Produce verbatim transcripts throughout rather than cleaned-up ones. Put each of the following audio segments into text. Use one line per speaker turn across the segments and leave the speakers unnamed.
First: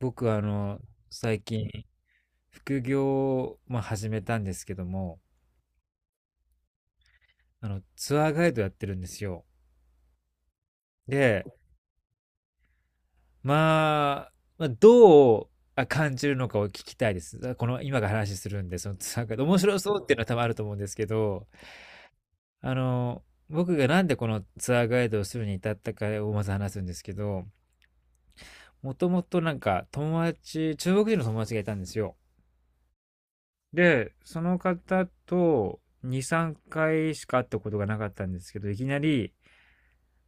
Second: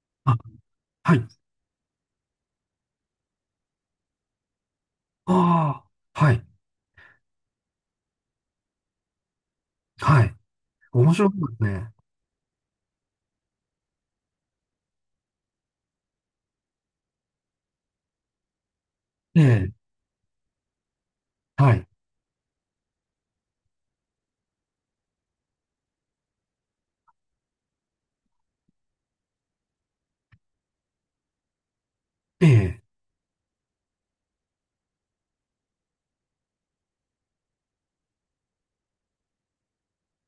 僕
あ、
はあの
はい。
最近副業を、まあ、始めたんですけども、
ああ、はい。
あのツアーガイドやってるんですよ。
はい。面白いで
で、
すね。
まあ、まあどうあ感じるのかを聞きたいです。この今が話するんで、そのツアーガイ
え
ド面
え、
白そうっていうのは多分あると思うんですけど、
はい。
あの僕がなんでこのツアーガイドをするに至ったかをまず話すんですけど、もともとなんか友達、中国人の友達がいたんですよ。
ええ、
で、その方とに、さんかいしか会ったことがなかったんですけど、いきなり、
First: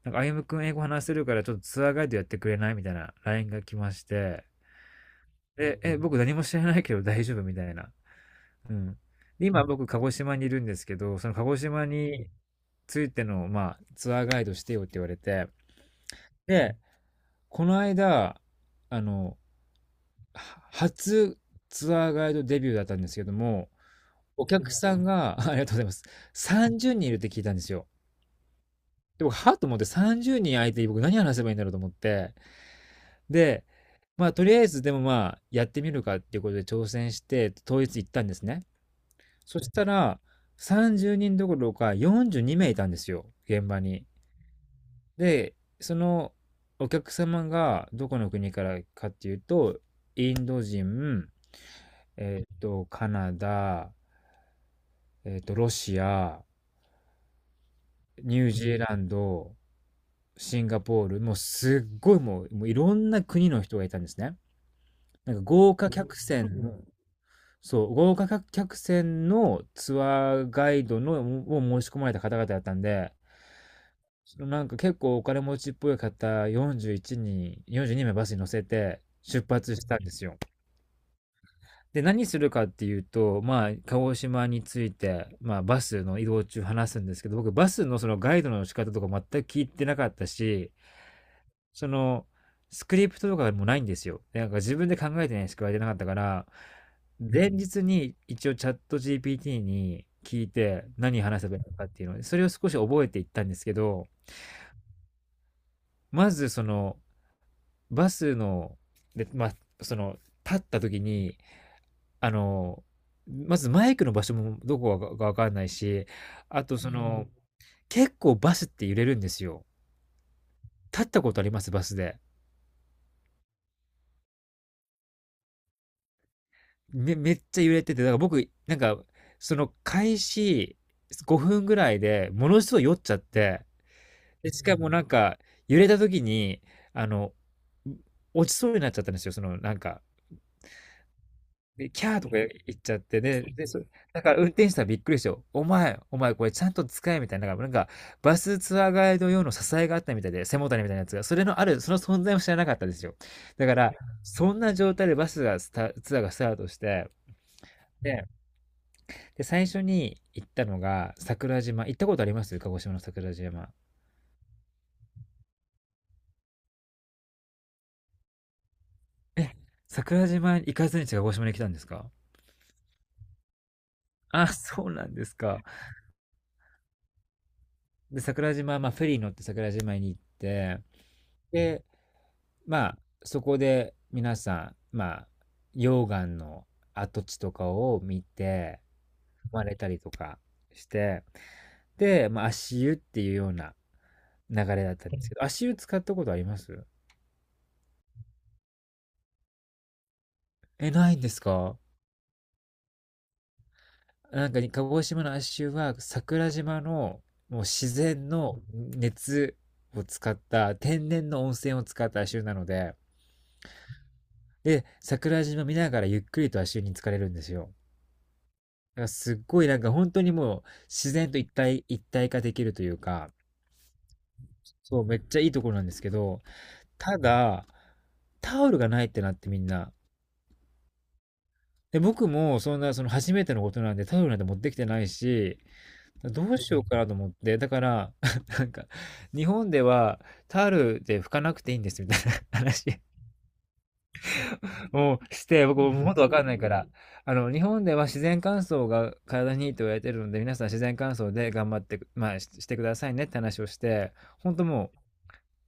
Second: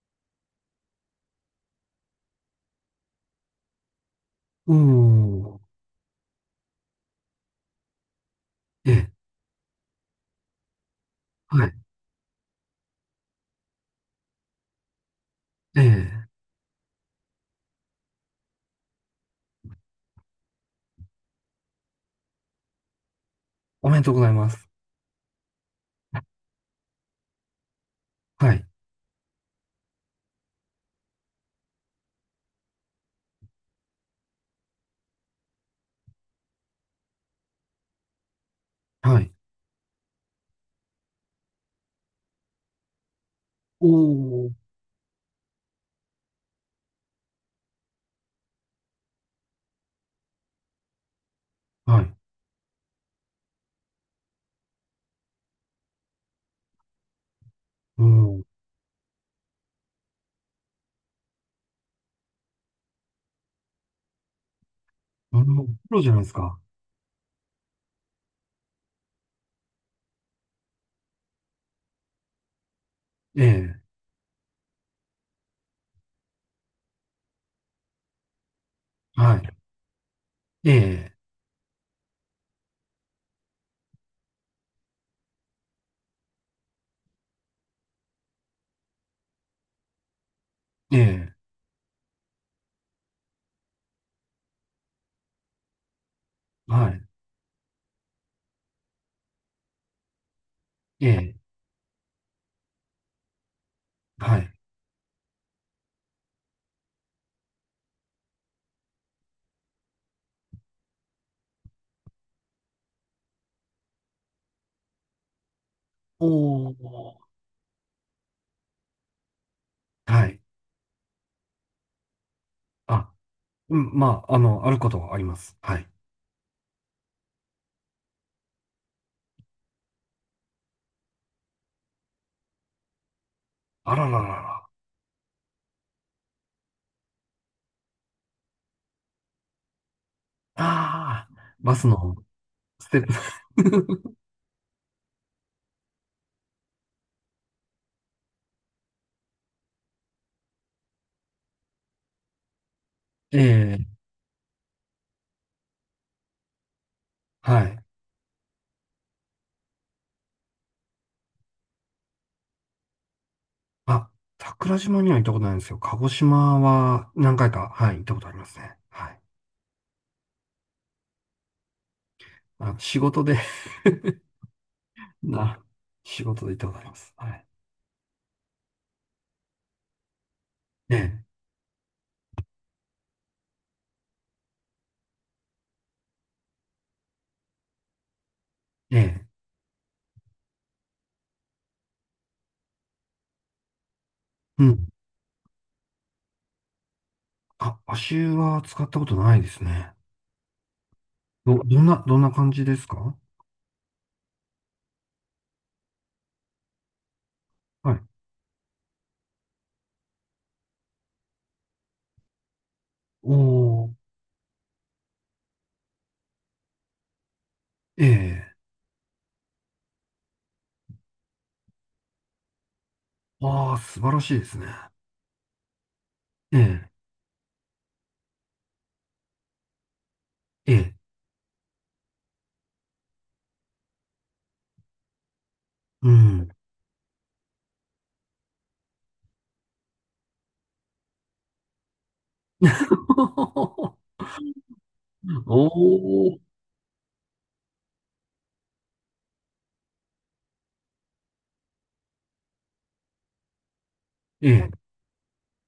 なんか、歩夢くん英語話せるからちょっとツアーガイドやってくれないみたいな ライン が来まして、
おー、
で、え、僕何も知らないけど 大丈夫みたいな。う
え
ん。
え、
で、今僕鹿児島にいるんですけど、その鹿児
はい。
島についての、まあ、ツアーガイドしてよって言われて、
ええ、
で、この間、あの、は初ツアーガイドデビューだったんですけども、
おめでとうござい
お
ます。
客さんが、ありがとうございます。さんじゅうにんいるって聞いたんですよ。
はい。
で、僕、はっと思って、さんじゅうにん相手に僕何話せばいいんだろうと思って。で、まあ、とりあえずでもまあ、やってみるかっていうことで挑戦して、当日行ったんですね。
はい。
そしたら、さんじゅうにんどころかよんじゅうに名いいたんですよ、現場
お
に。
ー、
で、そのお客様がどこの国からかっていうと、インド人、
はい。
えっと、カナダ、えっと、ロシア、
お
ニ
ー、
ュージーランド、シンガポール、もうすっごい、もう、もういろんな国の人がいたんですね。なん
な
か
るほど。
豪
プ
華
ロじゃ
客
ないですか。
船の、そう、豪華客船のツアーガイドのを申し込まれた方々だったんで、
ええ、
そのなんか結構お金持ちっぽい方よんじゅういちにん、よんじゅうに名バスに乗せて
は
出
い。
発したんですよ。
え
で、何するかっていうと、まあ、鹿児島について、まあ、バスの移動中話すんですけど、僕、バスのそのガイドの仕方とか全く聞いてなかったし、
え、ええ、
その、スクリプトとかもないんですよ。でなんか自分で考えてないしか言われてなかったから、
はい。
前日に一応チャット ジーピーティー に聞いて
え
何
え、
話せばいいのかっていうので、それを少し覚えていったんですけど、
はい。
まずその、バスの、で、まあ、その、立った時に、あの、まずマイクの場所もどこかがわかんないし、あ
お
とそ
ー、
の、結構バスって揺れるんですよ。
はい。
立ったことありますバスで。
あ、うん、まあ、あの、あることはあります。はい。
め、めっちゃ揺れてて、だから僕、なんか、その開始ごふんぐらいでものすごい酔っちゃって、
あららら
で、し
ら。
かもなんか、揺れた時に、あの、落ちそうになっちゃったんですよ、その、なんか。
ああ、バス
で、キ
の
ャーとか言っ
ス
ちゃ
テ
っ
ッ
て、で、で、そ、
プ。
だから運転手さんびっくりしてよ。お前、お前これちゃんと使えみたいな、なんか、なんかバスツアーガイド用の支えがあったみたいで、背もたれみたいなやつが、それのある、その存在も知らなかったですよ。
え
だか
え、
ら、そんな状態でバスがスタ、ツアーがスタートして、
はい。
で、で、最初に行ったのが桜島。行ったことあります鹿児島の桜島。
あ、桜島には行ったことないんですよ。鹿児島は何回か、はい、行ったことありますね。はい。
え、桜島行かずに鹿児島に来たんですか？
あの、仕事で、
あ、そうなん です
な、
か。
仕事で行ったことあります。はい。
で、桜島、まあ、フェリー乗って桜島に行って、
ええ、
で、まあ、そこで皆さん、まあ、溶岩の跡地とかを見て、
ええ、
踏まれたりとかして、で、まあ、足湯っていうような流
う
れ
ん。
だったんですけど、足湯使ったことあります？
あ、足湯は使ったことないですね。
え、ないんです
ど、
か？
どんな、どんな感じですか。
なんか鹿児島の亜州は桜島のもう
は
自
い。
然の熱を使った、天然の温泉を使った亜州なので、
おー、
で、桜島見ながらゆっくりと亜州に浸かれるんですよ。
ええ、
だからすっごいなんか本当にもう自然と一体、一体化できるというか、
ああ、素晴らしいですね。
そう、めっちゃいいところなんですけど、
ええ、
ただ、タオルがないってなってみんな。
ええ、
で、僕もそんな、その初めてのことなんでタオルなんて持ってきてないし、
う
ど
ん。
うしようかなと思って、だから、なんか、日本ではタオルで拭かなくていいんですみたいな話 をし
お
て、僕もうもっとわ
お、
かんないから、あの、日本では自然乾燥が体にいいと言われてるので、皆さん自然乾燥で頑張って、まあ、ししてくださいねって話をして、
え
本当
え、
も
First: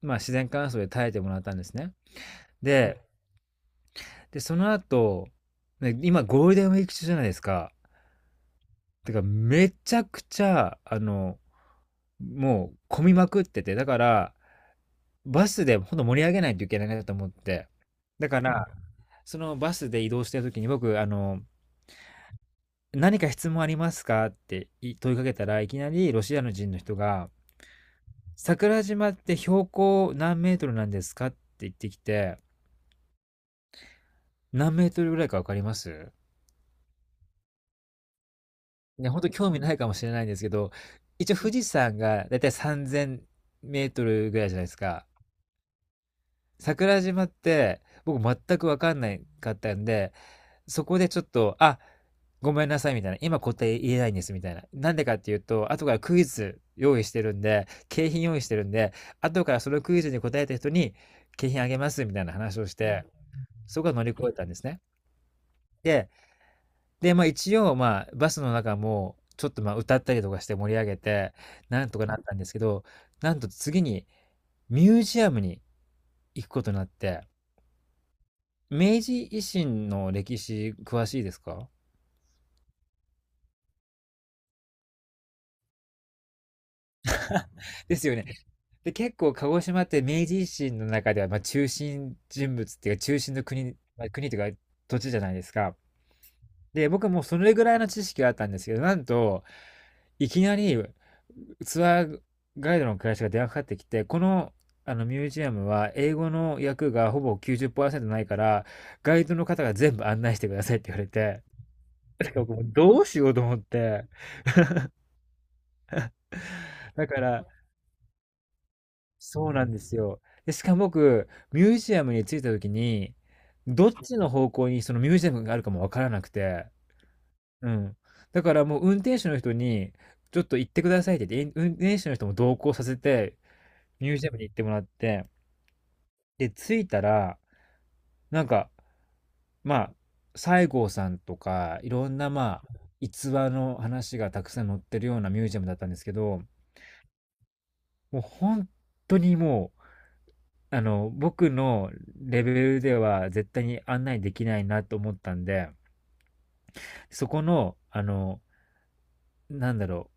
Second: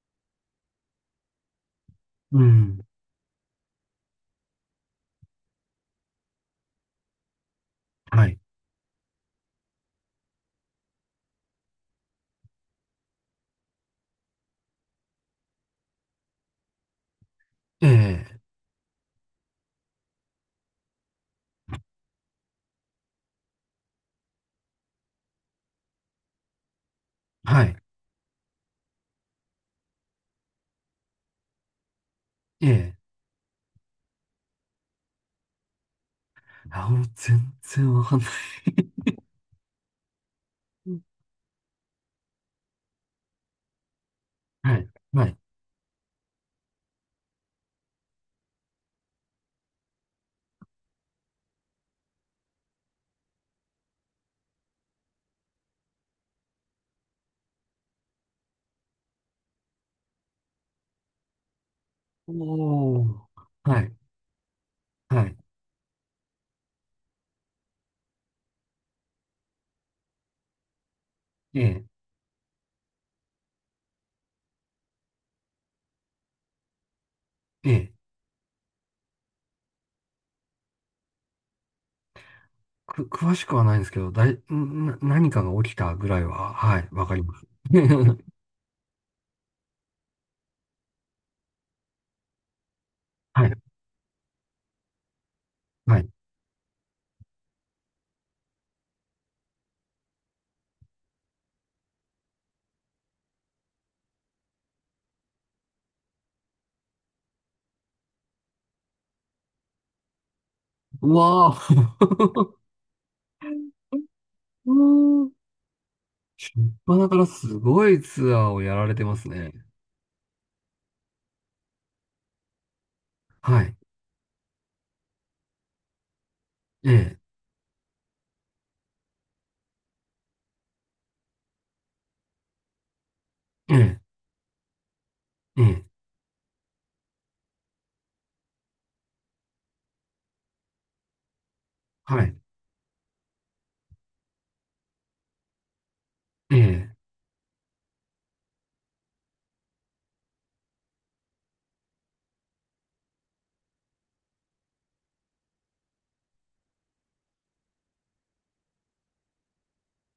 う、まあ、自然乾燥で耐えてもらったんですね。
うん、
で、で、その後、ね、今ゴールデンウィーク中じゃないですか。
はい、
てか、めちゃくちゃ、あの、もう混みまくってて、だから、バスでほんと盛り上げないといけないなと思って。
え
だ
え、
から、そのバスで移動してる時に僕、あの、「何か質問ありますか？」ってい問いかけたら、いきなりロシアの人の人が、
はい、
「桜島って標高何メートルなんですか？」って言ってきて、
ええ、
何メートルぐらいか分かります？
あ、もう全然わかんな
ね、ほんと興味ないかもしれないんですけど、
い。
一応富士山がだいたいさんぜんメートルぐらいじゃないで
は
す
い、
か。
はい。
桜島って僕全く分かんないかったんで、そこでちょっと、あ、ごめんなさいみたいな、今答え言えないんですみたいな。なんでかっていうと、後からクイズ用意してるんで、景品用意してるんで、後からそのクイズに答えた人に景品あげますみたいな話をして、
おー、は
そこは
い、
乗り越えたんですね。
はい。
で、で、まあ一応、まあバスの中も、ちょっとまあ歌ったりとかして盛り上げて、
ええ、
なんとかなったんですけど、なんと次にミュージアムに行くことになって、
ええ。
明治維新の歴史詳しいですか？
く、詳しくはないんですけど、だい、んな、何かが起きたぐらいは、はい、わかります。
ですよね。で、結構鹿児島って明治維新の中ではまあ中心人物っていうか中心の
はい、
国、まあ、国というか土地じゃないですか。
はい。
で、僕はもうそれぐらいの知識があったんですけど、なんと、いきなりツアーガイドの会社が電話かかってきて、この、あのミュージアムは英語の訳がほぼきゅうじゅっパーセントないから、ガイドの方が全部案内してくださいって言われ
う
て、
わ
なんか僕
ー、
もどうしようと思って、
うーん、しょっぱ
だ
なか
か
ら
ら、
すごいツアーをやられてます
そ
ね。
うなんですよ。で、しかも僕、ミュージアムに着いた時に、
はい、
どっちの方向にそのミュージアムがあるかもわからなくて、
ええ、
うん。だからもう運転手の人に、ちょっと行ってくださいって言って、運転手の人も同行させて、
ええ、
ミュージアムに行ってもらって、
ええ、
で、着いたら、なんか、まあ、西郷さんとか、いろん
は
な、
い、
まあ、逸話の話がたくさん載ってるようなミュージアムだったんですけど、
ええ、
もう本当にもう、あの、僕のレベルでは絶対に案内できないなと思ったんで、そこの、あの、なんだろ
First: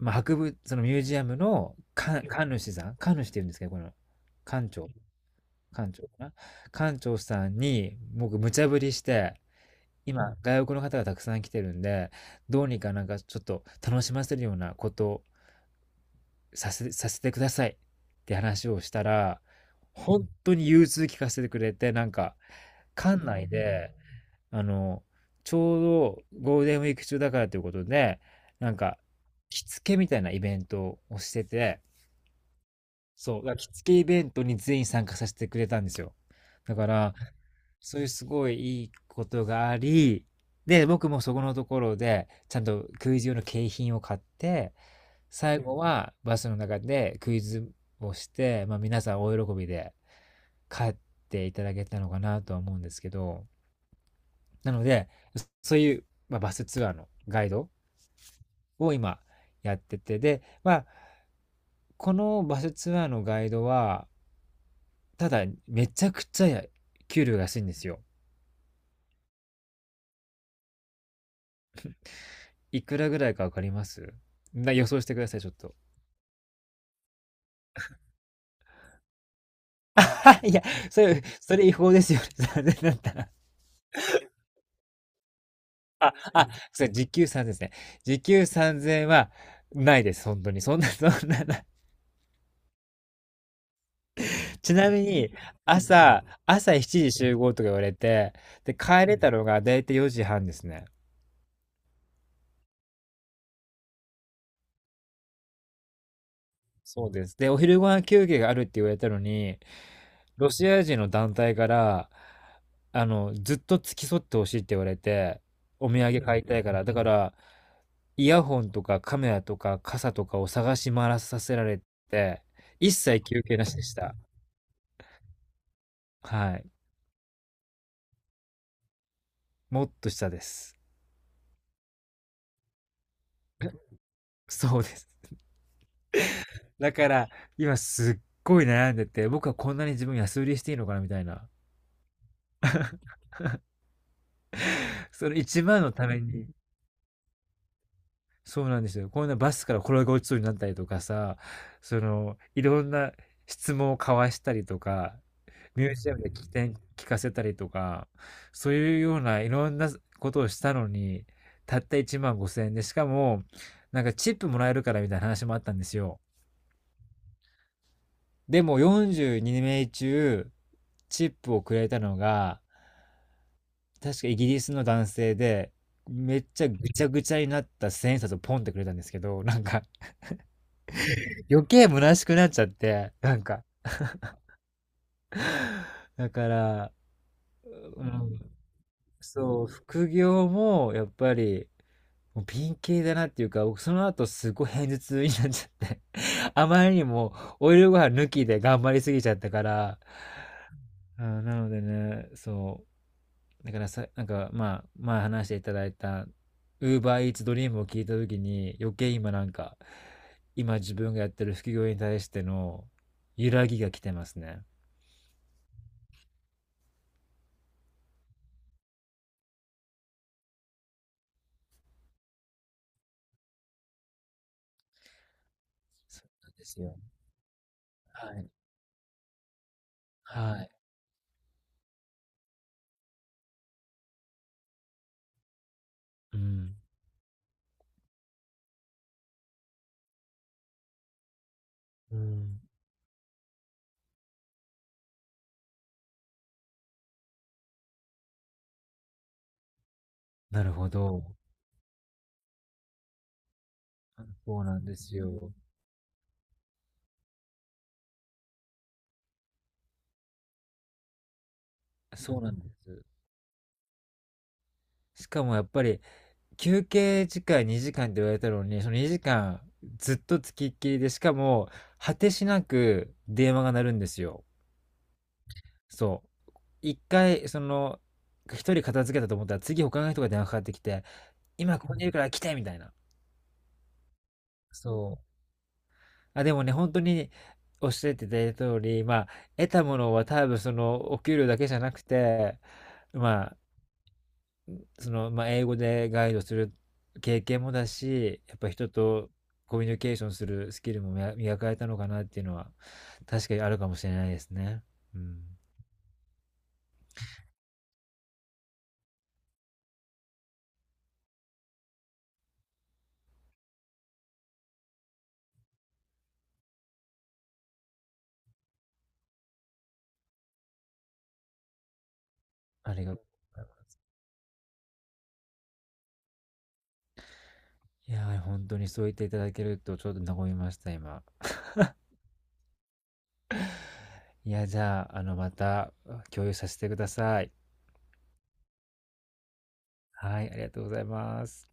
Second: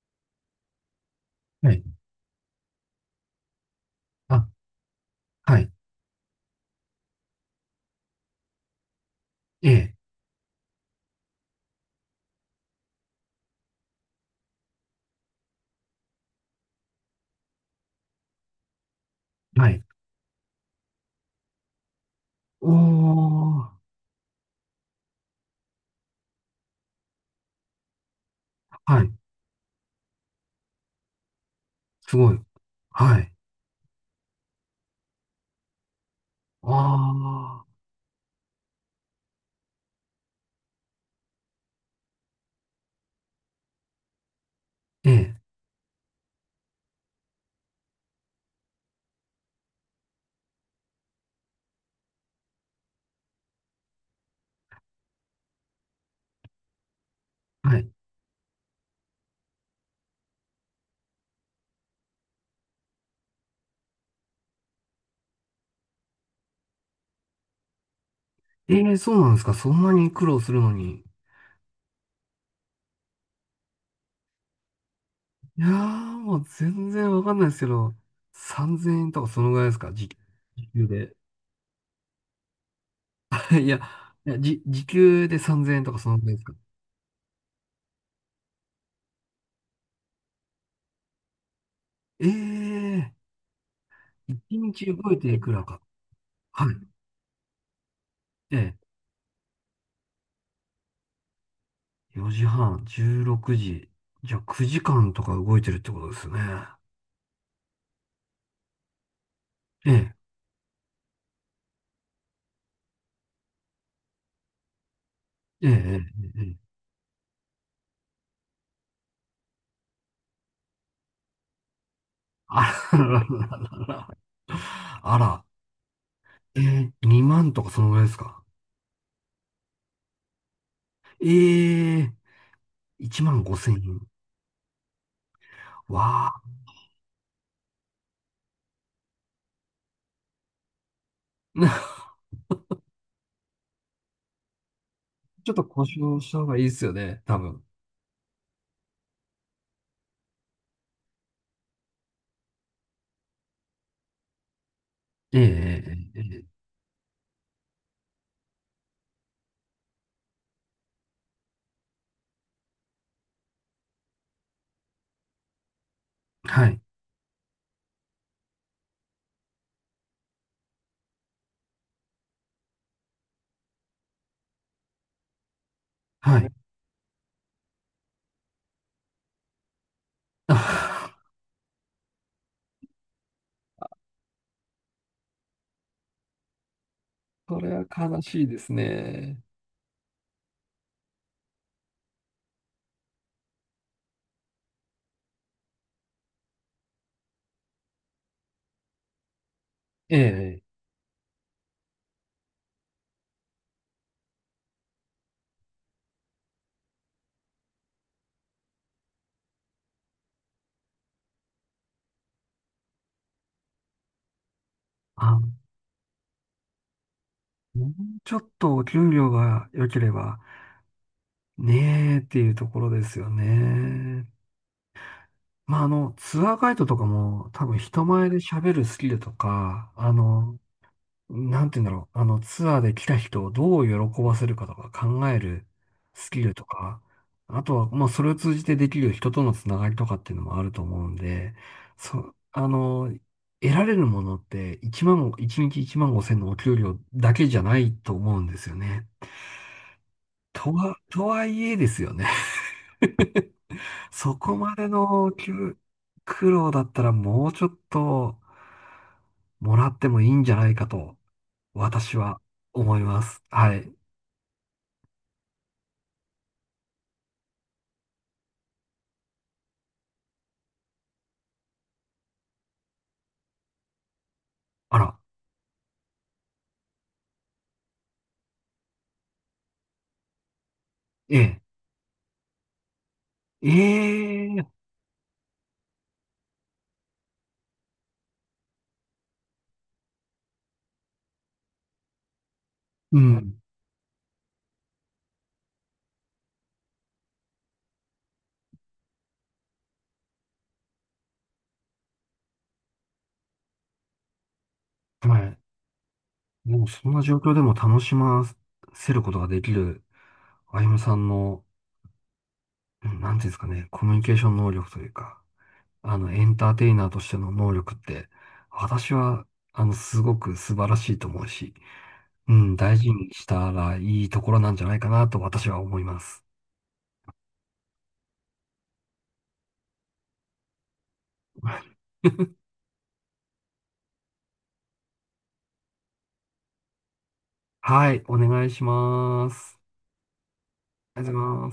う、まあ、博物、そのミュージアム
は
の
い、
館、館主さん、館主って言うんですけど、この、
あ、
館長、
はい、
館長かな、館長さんに、僕、無茶ぶりして、
ええ、
今、外国の方がたくさん来てるんで、どうにかなんかちょっと楽しませるようなことをさせ、させてくださいって話をしたら、
はい。
本当に融通聞かせてくれて、なんか、
お
館内
ー、
で、あの、ちょうどゴールデンウィーク中だからということで、なんか、
はい、
着付けみたいなイベントをしてて、
すごい。はい、
そう、だから着付けイベントに全員参加させてくれたんですよ。
あ
だから、
あ、
そういうすごいいいことがあり、で、僕もそこのところで、ちゃんとクイズ用の景品を買って、
ええ、
最後はバスの中でクイズをして、まあ皆さん大喜びで帰っていただけたのかなとは思うんですけど、なので、そういう、まあ、バスツアーのガイド
はい。
を今やってて、で、まあ、このバスツアーのガイドは、ただ、めちゃくちゃ給料が安いんですよ。
ええ、そうなんですか。そんなに苦労するのに。
いくらぐらいかわかりますな、予想してください、ちょっ
いやー、
と。
もう全然わかんないですけど、さんぜんえんとかそのぐらいですか、時、
いや、
時給
そ
で。
れ、それ違法ですよ、ね。さんえんだったら。
いや、いやじ、時給でさんぜんえんとかそ
あ、
のぐらいです
あ、
か。
それ、時給さんぜんですね。時給さんぜんえんは、ないです、本当に。そんな、そんな、な
ええ、1
ち
日
なみ
動い
に、
ていくらか。
朝、
は
朝
い。
しちじ集合とか言われて、
え
で、帰れたのがだいたいよじはんですね。
え、よじはん、じゅうろくじ。じゃあくじかんとか動いてるってことですね。
そうです。で、お昼ご飯休憩があるって言われたのに、
ええ、
ロシア人の団体から、あの、ずっと付き添ってほしいって言われて、
ええ、え
お土産
え、
買い
え
たいか
え、
ら、だから、イヤホンとかカメラとか傘とかを探し回らさせられて、
あ
一
ら
切休
ら
憩
ら
なしで
らら
し
ら。
た。
あら、
は
え
い。
え、にまんとかそのぐらいですか。
もっと下です。
ええ、いちまんごせん円。
そうです。
わあ。
だから、今すっごい悩んでて、僕はこんなに自分安売りしていいのかなみたいな。その
ちょっ
1
と
万
交
のた
渉
め
した方
に、
がいいですよね、多分。
そうなんですよ。こんなバスから転げ落ちそうになったりとかさ、その、いろんな質問を交わしたりとか、
ええ、
ミ
え
ュージア
え、
ムで聞
ええ。
き聞かせたりとか、そういうようないろんなことをしたのに、たったいちまんごせん円で、しかも、なんかチップもらえるからみたいな話もあったんですよ。
はい。
でもよんじゅうに名中、チップをくれたのが、確かイギリスの男性で、
は
めっ
い。
ちゃぐちゃぐちゃになったせんえんさつをポンってくれたんですけど、なんか
あ、
余計虚しくなっちゃって、なんか、だから、
それは
う
悲
ん、
しいですね。
そう、副業もやっぱり、もうピン系だなっていうか、僕その後すごい偏頭痛になっちゃって あまりにもオイルご飯抜きで頑張りすぎちゃったから、
ええ。
あー、なのでね、そう、だからさ、なんか、まあ、前まあ話していただいた、Uber Eats Dream を聞いたときに、余計今なんか、今自分がやってる副業に対しての揺らぎが来てますね。
あ、もうちょっとお給料が良ければねえっていうところですよね。まあ、あの、
そう
ツ
な
ア
ん
ー
で
ガイ
す
ドと
よ。
かも多分人前
は
で
い。
喋るスキルとか、あの、
はい。
なんて言うんだろう。あの、ツアーで来た人をどう喜ばせるかとか考えるス
う
キルと
ん。
か、あとは、まあ、それを通じてできる人とのつながりとかっていうのもあると思うんで、
う
そ、
ん。
あの、得られるものっていちまん、いちにちいちまんごせんのお給料だけじゃないと思うんですよね。
な
と
るほ
は、と
ど。
はいえですよね。そこ
そう
ま
なん
で
です
の
よ。
給苦労だったらもうちょっともらってもいいんじゃないかと、私
そ
は
うなんで
思い
す。
ます。はい。
しかもやっぱり休憩時間にじかんって言われたのに、そのにじかんずっとつきっきりで、しかも果てしなく電話が鳴るんですよ。
あら、
そう。一回、その、一人片付けたと思ったら、次他の人が電話かかってきて、
ええ、
今ここにいるから来てみたいな。
ええ、
そう。あ、でもね、本当におっしゃっていただいた通り、まあ、得たものは多分その、お給料だけじゃなくて、
う
まあ、その、まあ、英語でガイドする経験もだし、やっぱ人とコミュニケーションするスキルも磨磨かれたのかなっていうのは、確かにあるかもしれないですね。う
ん、
ん。
はい。もうそんな状況でも楽しませることができる、あゆむさんの、うん、なんていうんですかね、コミュニケーション能力というか、あの、エンターテイナーとしての能力って、私は、あの、すごく素晴らしいと思うし、うん、
あ
大
り
事
がとう、
にしたらいいところなんじゃないかなと私は思います。
いやー、本当にそう言っていただけると、ちょっと和みました、今。いや、じゃあ、あの、また共有させてください。
はい、お願いします。
はい、ありがとうござい
ありがとう
ま
ござい
す。
ます。